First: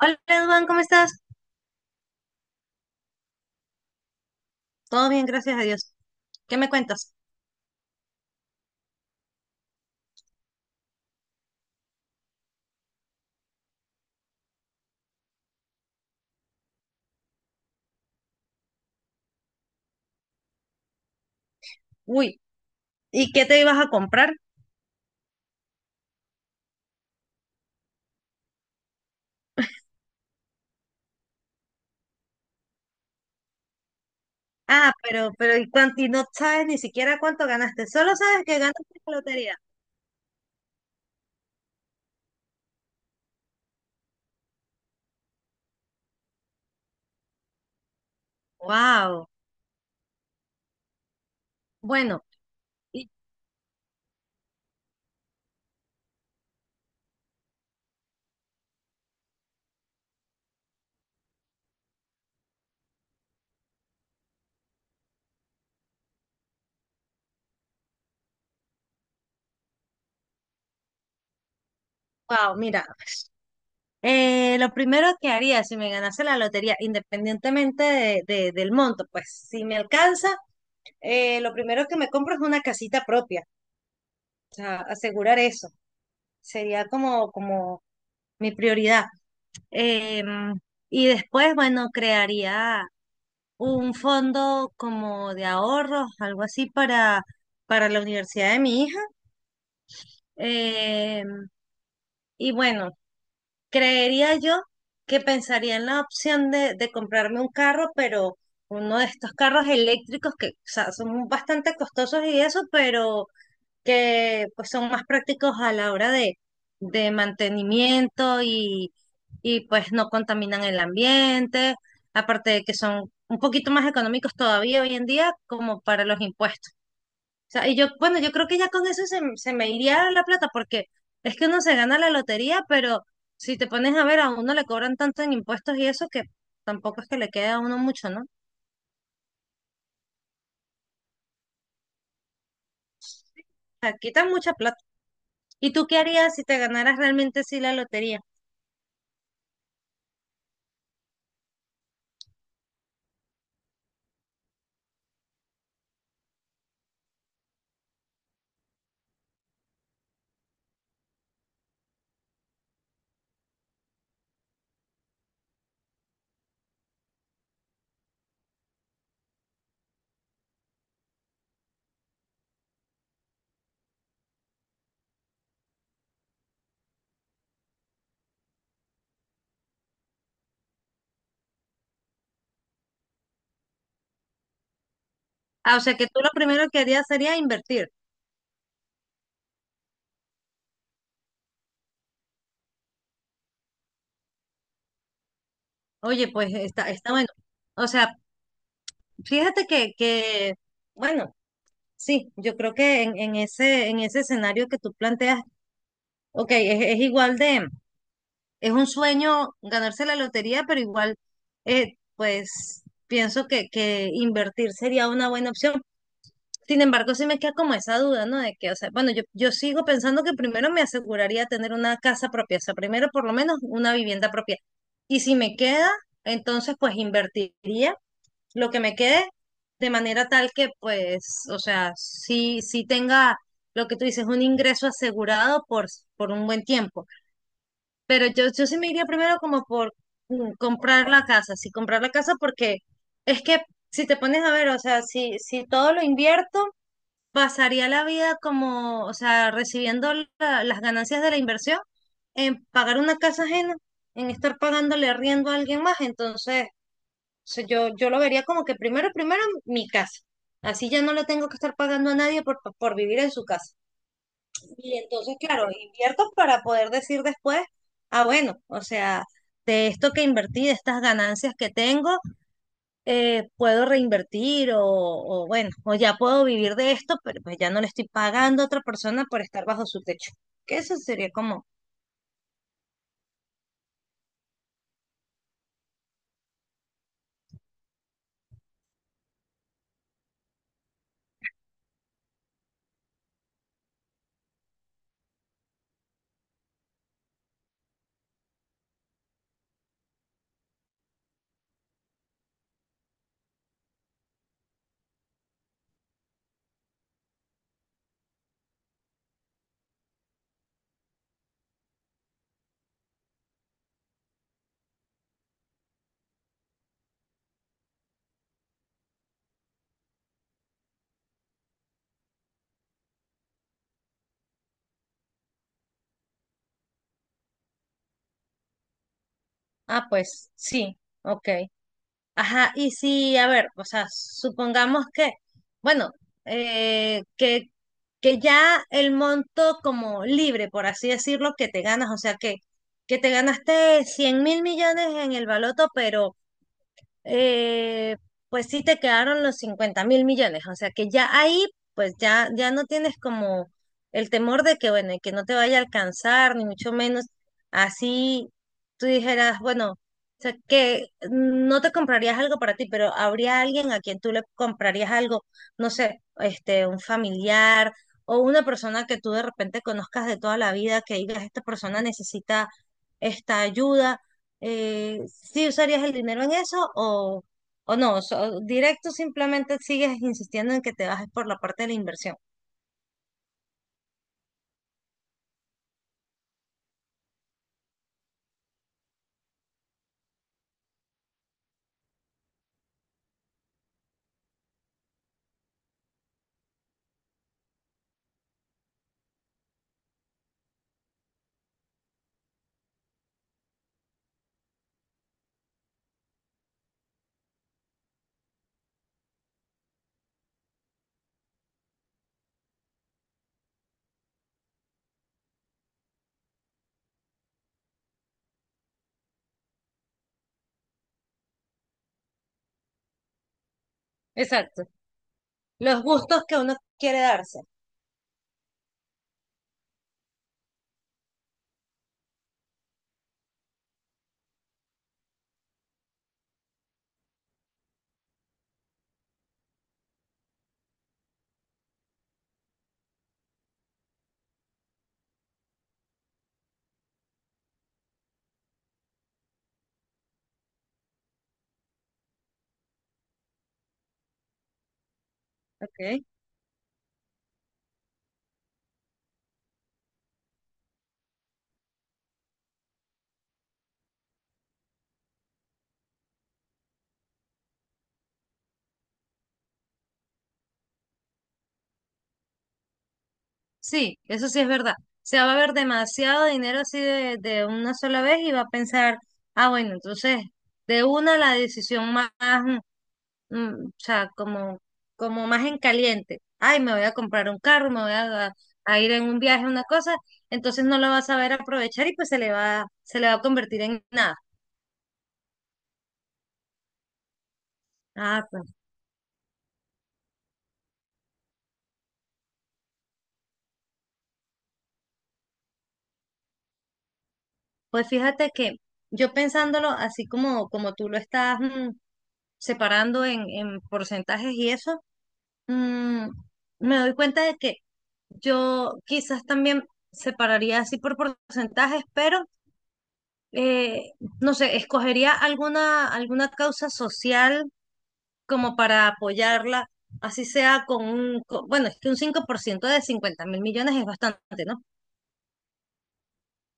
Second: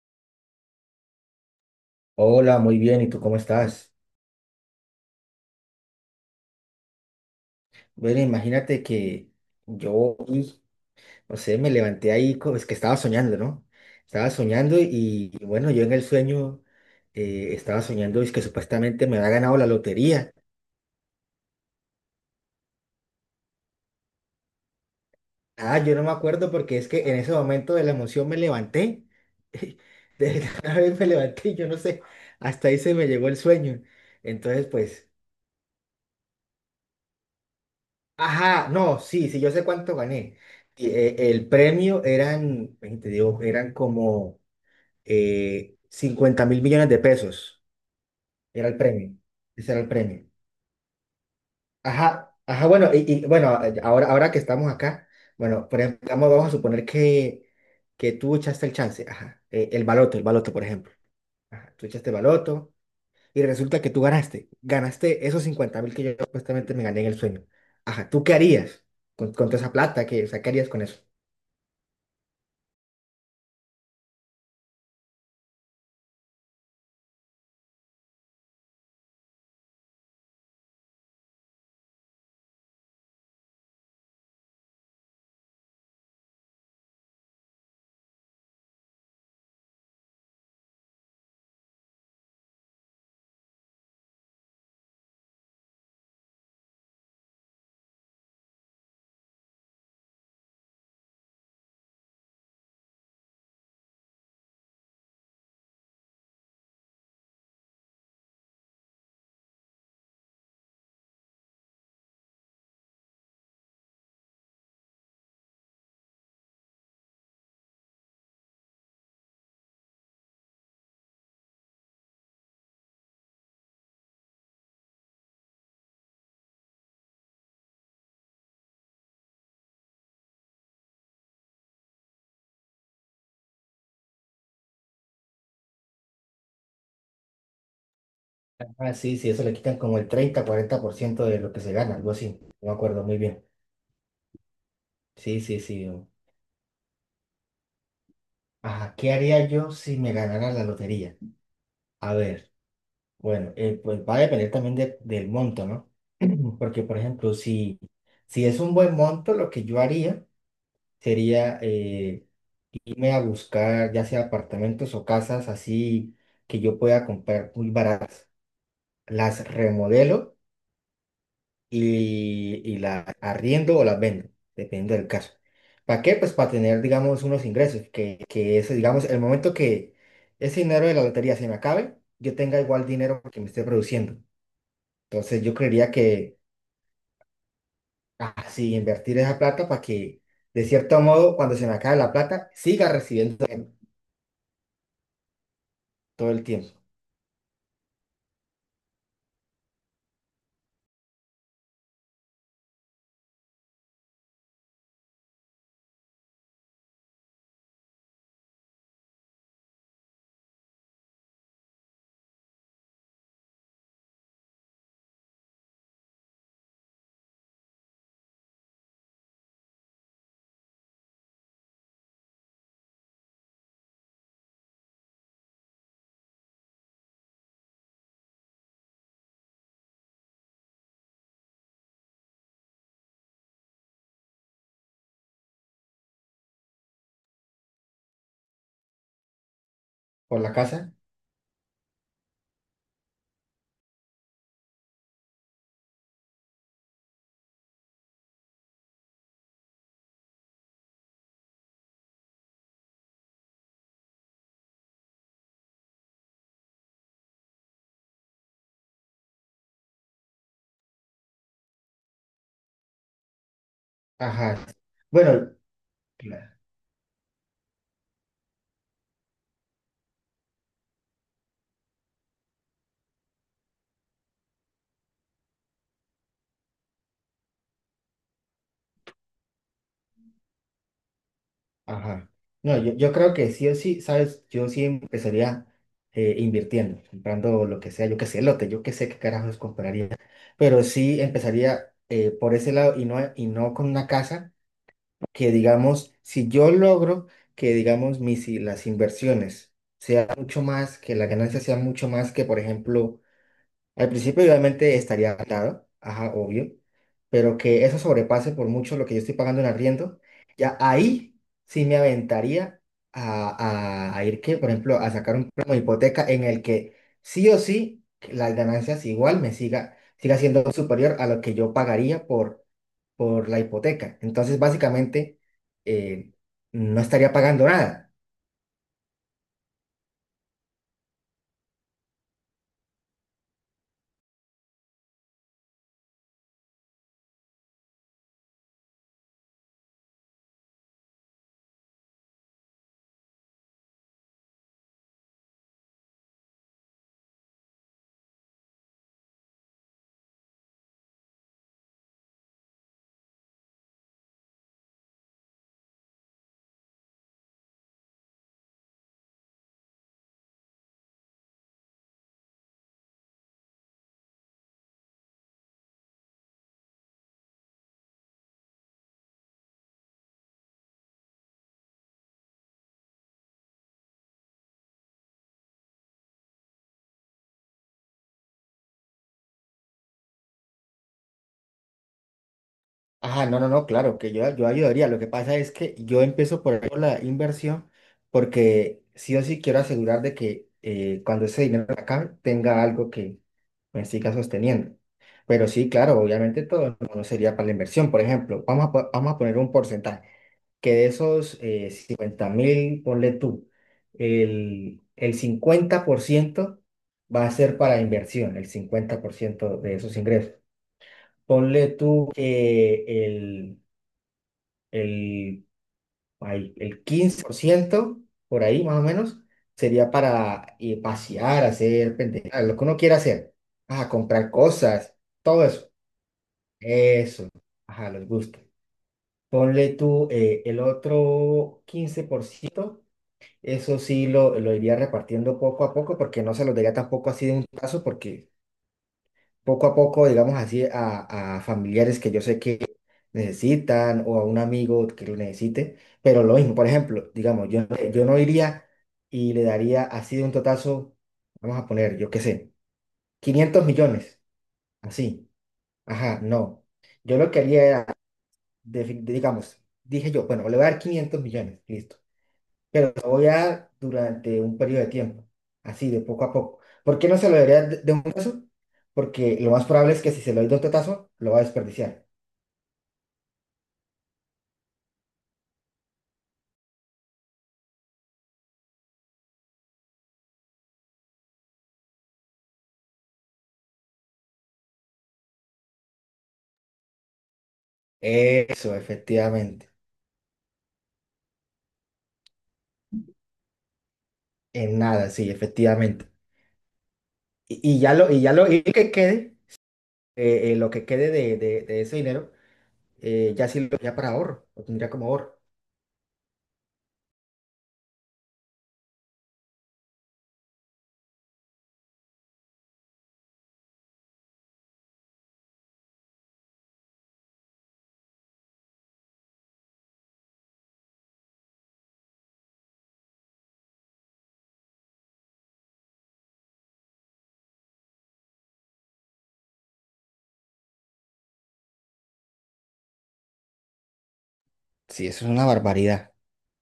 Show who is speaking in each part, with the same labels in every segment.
Speaker 1: Hola, Edwin, ¿cómo estás?
Speaker 2: Hola, muy bien, ¿y tú cómo estás?
Speaker 1: Todo bien, gracias a Dios. ¿Qué me cuentas?
Speaker 2: Bueno, imagínate que yo, no sé, me levanté ahí, es que estaba soñando, ¿no? Estaba soñando y bueno, yo en el sueño estaba soñando es que supuestamente me había ganado la lotería.
Speaker 1: Uy, ¿y qué te ibas a comprar?
Speaker 2: Ah, yo no me acuerdo porque es que en ese momento de la emoción me levanté, de la vez me levanté y yo no sé, hasta ahí se me llegó el sueño. Entonces,
Speaker 1: Ah,
Speaker 2: pues...
Speaker 1: pero, ¿y cuánto? Y no sabes ni siquiera cuánto ganaste, solo sabes que
Speaker 2: Ajá,
Speaker 1: ganaste
Speaker 2: no,
Speaker 1: la
Speaker 2: sí, sí, yo
Speaker 1: lotería.
Speaker 2: sé cuánto gané. Y, el premio eran, ven, te digo, eran como 50 mil millones de pesos. Era el premio.
Speaker 1: Wow.
Speaker 2: Ese era el premio.
Speaker 1: Bueno,
Speaker 2: Ajá, ajá, bueno, y,
Speaker 1: y
Speaker 2: y, bueno, ahora que estamos acá, bueno, por ejemplo, vamos a suponer que tú echaste el chance, ajá, el baloto, por ejemplo. Ajá, tú echaste baloto y resulta que tú ganaste esos 50 mil que yo supuestamente me gané en el sueño. Ajá, ¿tú qué harías con toda esa plata? ¿Qué, o sea, qué harías con eso?
Speaker 1: wow, mira, lo primero que haría si me ganase la lotería, independientemente del monto, pues si me alcanza, lo primero que me compro es una casita propia, o sea, asegurar eso. Sería como, como mi prioridad. Em, y después, bueno, crearía un fondo como de ahorros, algo así para la universidad de mi hija. Em, y bueno, creería yo que pensaría en la opción de comprarme un carro, pero uno de estos carros eléctricos que, o sea, son bastante costosos y eso, pero que pues son más prácticos a la hora de mantenimiento y pues no contaminan el ambiente, aparte de que son un poquito más económicos todavía hoy en día como para los impuestos. O sea, y yo, bueno, yo creo que ya con eso se me iría la plata porque es que uno se gana la lotería, pero si te pones a ver, a uno le cobran tanto en impuestos y eso que tampoco es que le quede a uno mucho, ¿no? O
Speaker 2: Ah, sí, sí, eso le quitan como el treinta cuarenta por ciento de lo que se gana, algo así. No me acuerdo muy bien.
Speaker 1: sea, quitan mucha plata.
Speaker 2: Sí, sí,
Speaker 1: ¿Y
Speaker 2: sí.
Speaker 1: tú qué harías si te ganaras realmente sí la lotería?
Speaker 2: Ajá, ¿qué haría yo si me ganara la lotería? A ver, bueno, pues va a depender también del monto, ¿no? Porque, por ejemplo, si es un buen monto, lo que yo haría sería irme a buscar ya sea apartamentos o casas así que yo pueda comprar muy baratas. Las remodelo y la arriendo o la vendo, dependiendo del caso. ¿Para qué? Pues para tener, digamos, unos ingresos, que ese, digamos, el momento que ese dinero de la lotería se me acabe, yo tenga igual dinero que me esté produciendo. Entonces yo
Speaker 1: Ah, o
Speaker 2: creería
Speaker 1: sea que tú lo
Speaker 2: que
Speaker 1: primero que harías sería invertir.
Speaker 2: así invertir esa plata para que, de cierto modo, cuando se me acabe la plata, siga recibiendo
Speaker 1: Oye,
Speaker 2: todo el
Speaker 1: pues
Speaker 2: tiempo
Speaker 1: está, está bueno. O sea, fíjate que, bueno, sí, yo creo que en ese escenario que tú planteas, ok, es igual de, es un sueño ganarse la lotería, pero igual, pues pienso que invertir sería una buena opción. Sin embargo, sí me queda como esa duda, ¿no? De que, o sea, bueno, yo sigo pensando que primero me aseguraría tener una casa propia, o sea, primero por lo menos una vivienda propia. Y si me queda, entonces pues invertiría lo que me quede de manera tal que pues, o sea, sí tenga lo que tú dices, un ingreso asegurado por un buen tiempo. Pero yo sí me iría primero como por
Speaker 2: por
Speaker 1: mm,
Speaker 2: la casa.
Speaker 1: comprar la casa, sí, comprar la casa porque es que si te pones a ver, o sea, si, si todo lo invierto pasaría la vida como, o sea, recibiendo las ganancias de la inversión en pagar una casa ajena, en estar pagándole arriendo a alguien más. Entonces, o sea, yo lo vería como que primero, primero mi casa. Así ya no le tengo que estar pagando a nadie por vivir en su casa.
Speaker 2: Ajá.
Speaker 1: Y entonces,
Speaker 2: Bueno,
Speaker 1: claro, invierto para poder decir después, ah, bueno, o sea, de esto que invertí, de estas ganancias que tengo, puedo reinvertir o ya puedo vivir de esto, pero pues ya no le estoy pagando a otra persona por estar bajo su techo. Que eso sería como,
Speaker 2: ajá. No, yo creo que sí o sí, ¿sabes? Yo sí empezaría invirtiendo, comprando lo que sea, yo que sé, lote, yo que sé qué carajos compraría, pero sí empezaría por ese lado y no con una casa que, digamos, si yo logro que, digamos, las inversiones sea mucho más, que la ganancia sea mucho más que, por ejemplo, al principio, obviamente, estaría atado, ajá, obvio, pero que eso sobrepase por mucho lo que yo estoy pagando en arriendo, ya ahí sí me aventaría a ir, que, por ejemplo, a sacar un préstamo de hipoteca en el que sí o sí las ganancias igual me siga siendo superior a lo que yo pagaría por la hipoteca. Entonces, básicamente, eh, no estaría pagando nada.
Speaker 1: ah, pues sí, ok. Ajá, y sí, a ver, o sea, supongamos que, bueno, eh, que, que ya el monto como libre, por así decirlo, que te ganas, o sea, que te ganaste 100.000 millones en el baloto, pero eh, pues sí te quedaron los 50.000 millones. O sea que ya ahí, pues ya, ya no tienes como el temor de que, bueno, y que no te vaya a alcanzar, ni mucho menos. Así tú dijeras, bueno, o sea, que no te comprarías algo para ti, pero habría alguien a quien tú le comprarías algo, no sé, este, un familiar o una persona que tú de repente conozcas de toda la vida, que digas, esta persona necesita esta ayuda, ¿sí usarías el dinero en eso o no? Directo simplemente sigues insistiendo en que te bajes por la parte de la inversión.
Speaker 2: Ah, no, no, no, claro, que yo ayudaría. Lo que pasa es que yo empiezo por ahí, por la inversión porque sí o sí quiero asegurar de que cuando ese dinero acá tenga algo que me siga sosteniendo. Pero sí, claro, obviamente todo no sería para la inversión. Por ejemplo, vamos a poner un porcentaje, que de esos 50 mil, ponle tú, el 50% va a ser para inversión, el 50% de esos ingresos. Ponle tú que el, el 15% por ahí más o menos sería para pasear, hacer pendejadas, lo que uno quiera hacer. Ajá, comprar
Speaker 1: Exacto.
Speaker 2: cosas, todo eso.
Speaker 1: Los gustos que uno quiere
Speaker 2: Eso,
Speaker 1: darse.
Speaker 2: ajá, les gusta. Ponle tú el otro 15% eso sí lo iría repartiendo poco a poco porque no se lo daría tampoco así de un paso porque poco a poco, digamos así, a familiares que yo sé que necesitan o a un amigo que lo necesite, pero lo mismo, por ejemplo, digamos, yo no iría y le daría así de un totazo, vamos a poner, yo qué sé, 500 millones, así,
Speaker 1: Ok.
Speaker 2: ajá, no. Yo lo que haría era, de- digamos, dije yo, bueno, le voy a dar 500 millones, listo pero lo voy a dar durante un periodo de tiempo, así de poco a poco. ¿Por qué no se lo daría de un tazo? Porque lo más probable es que si se lo doy de otro tazo, lo va a desperdiciar.
Speaker 1: Sí, eso sí es verdad. Se va a ver demasiado dinero así de una sola vez y va a pensar, ah, bueno, entonces de una la decisión más, mm, o sea, como más en caliente. Ay, me voy a comprar un carro, me voy
Speaker 2: Eso,
Speaker 1: a ir en un viaje,
Speaker 2: efectivamente.
Speaker 1: una cosa. Entonces no lo va a saber aprovechar y pues se le va a convertir en nada.
Speaker 2: En nada, sí, efectivamente. Y, y ya lo, y
Speaker 1: Ah,
Speaker 2: ya lo,
Speaker 1: pues,
Speaker 2: y lo que quede de ese dinero, ya sí lo tendría para ahorro, lo tendría como ahorro.
Speaker 1: pues fíjate que yo pensándolo así como, como tú lo estás mm, separando en porcentajes y eso, mm, me doy cuenta de que yo quizás también separaría así por porcentajes, pero eh, no sé, escogería alguna causa social como para apoyarla, así sea con un, bueno, es que un 5% de 50.000 millones es bastante, ¿no?
Speaker 2: Sí, eso es una barbaridad.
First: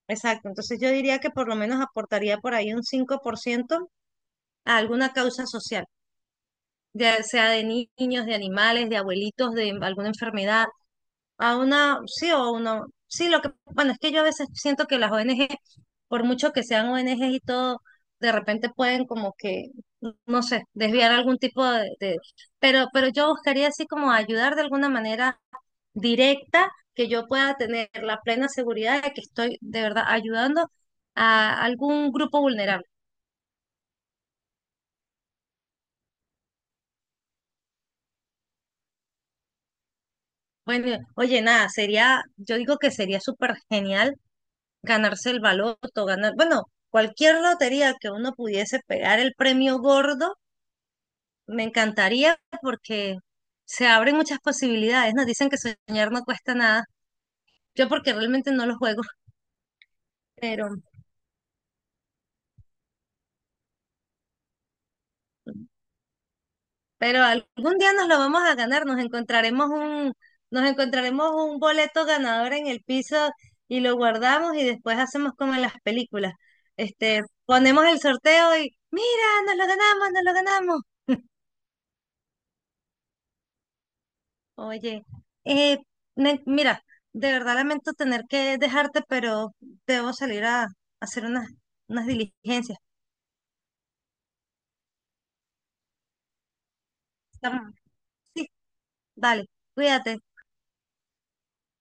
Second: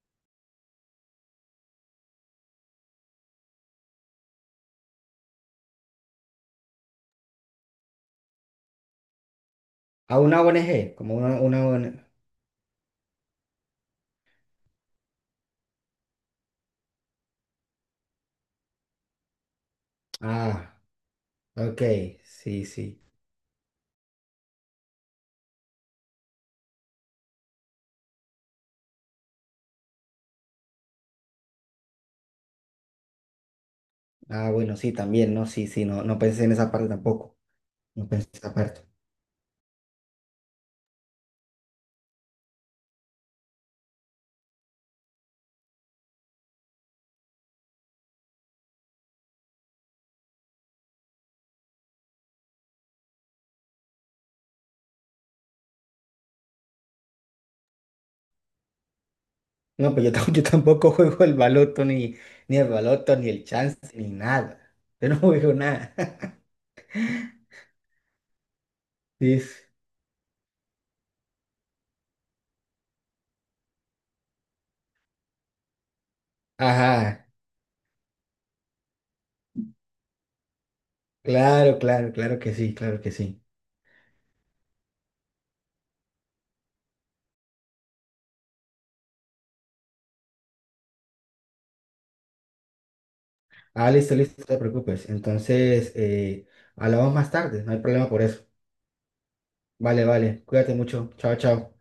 Speaker 1: Exacto, entonces yo diría que por lo menos aportaría por ahí un 5% a alguna causa social, ya sea de niños, de animales, de abuelitos, de alguna
Speaker 2: A una
Speaker 1: enfermedad
Speaker 2: ONG, como una,
Speaker 1: a
Speaker 2: una
Speaker 1: una,
Speaker 2: ONG.
Speaker 1: sí, o una, sí, lo que, bueno, es que yo a veces siento que las ONG, por mucho que sean ONGs y todo, de repente pueden como que, no sé,
Speaker 2: Ah,
Speaker 1: desviar algún tipo
Speaker 2: ok, sí, sí.
Speaker 1: pero yo buscaría así como ayudar de alguna manera directa, que yo pueda tener la plena seguridad de que estoy de verdad ayudando a algún grupo vulnerable.
Speaker 2: Ah, bueno, sí, también, no, sí, sí, no, no pensé en esa parte tampoco. No pensé aparte.
Speaker 1: Bueno, oye, nada, sería, yo digo que sería súper genial ganarse el baloto, ganar, bueno, cualquier lotería que uno pudiese pegar el premio gordo, me encantaría porque se abren muchas posibilidades. Nos dicen que soñar no cuesta nada. Yo porque realmente no lo juego,
Speaker 2: No, pues yo
Speaker 1: pero,
Speaker 2: tampoco juego el baloto, ni el baloto, ni el chance, ni nada. Yo no juego nada.
Speaker 1: pero algún día nos lo vamos a ganar,
Speaker 2: Sí.
Speaker 1: nos encontraremos un boleto ganador en el piso y lo guardamos y después hacemos como en las películas. Este,
Speaker 2: Ajá.
Speaker 1: ponemos el sorteo y mira, nos lo ganamos, nos lo ganamos.
Speaker 2: Claro, claro, claro que sí, claro que sí.
Speaker 1: Oye, eh, mira, de verdad lamento tener que dejarte, pero debo salir a hacer unas, unas diligencias.
Speaker 2: Ah, listo, listo, no te preocupes. Entonces, hablamos más tarde, no
Speaker 1: Estamos-
Speaker 2: hay problema por eso.
Speaker 1: Sí, dale,
Speaker 2: Vale,
Speaker 1: cuídate.
Speaker 2: vale. Cuídate mucho. Chao, chao.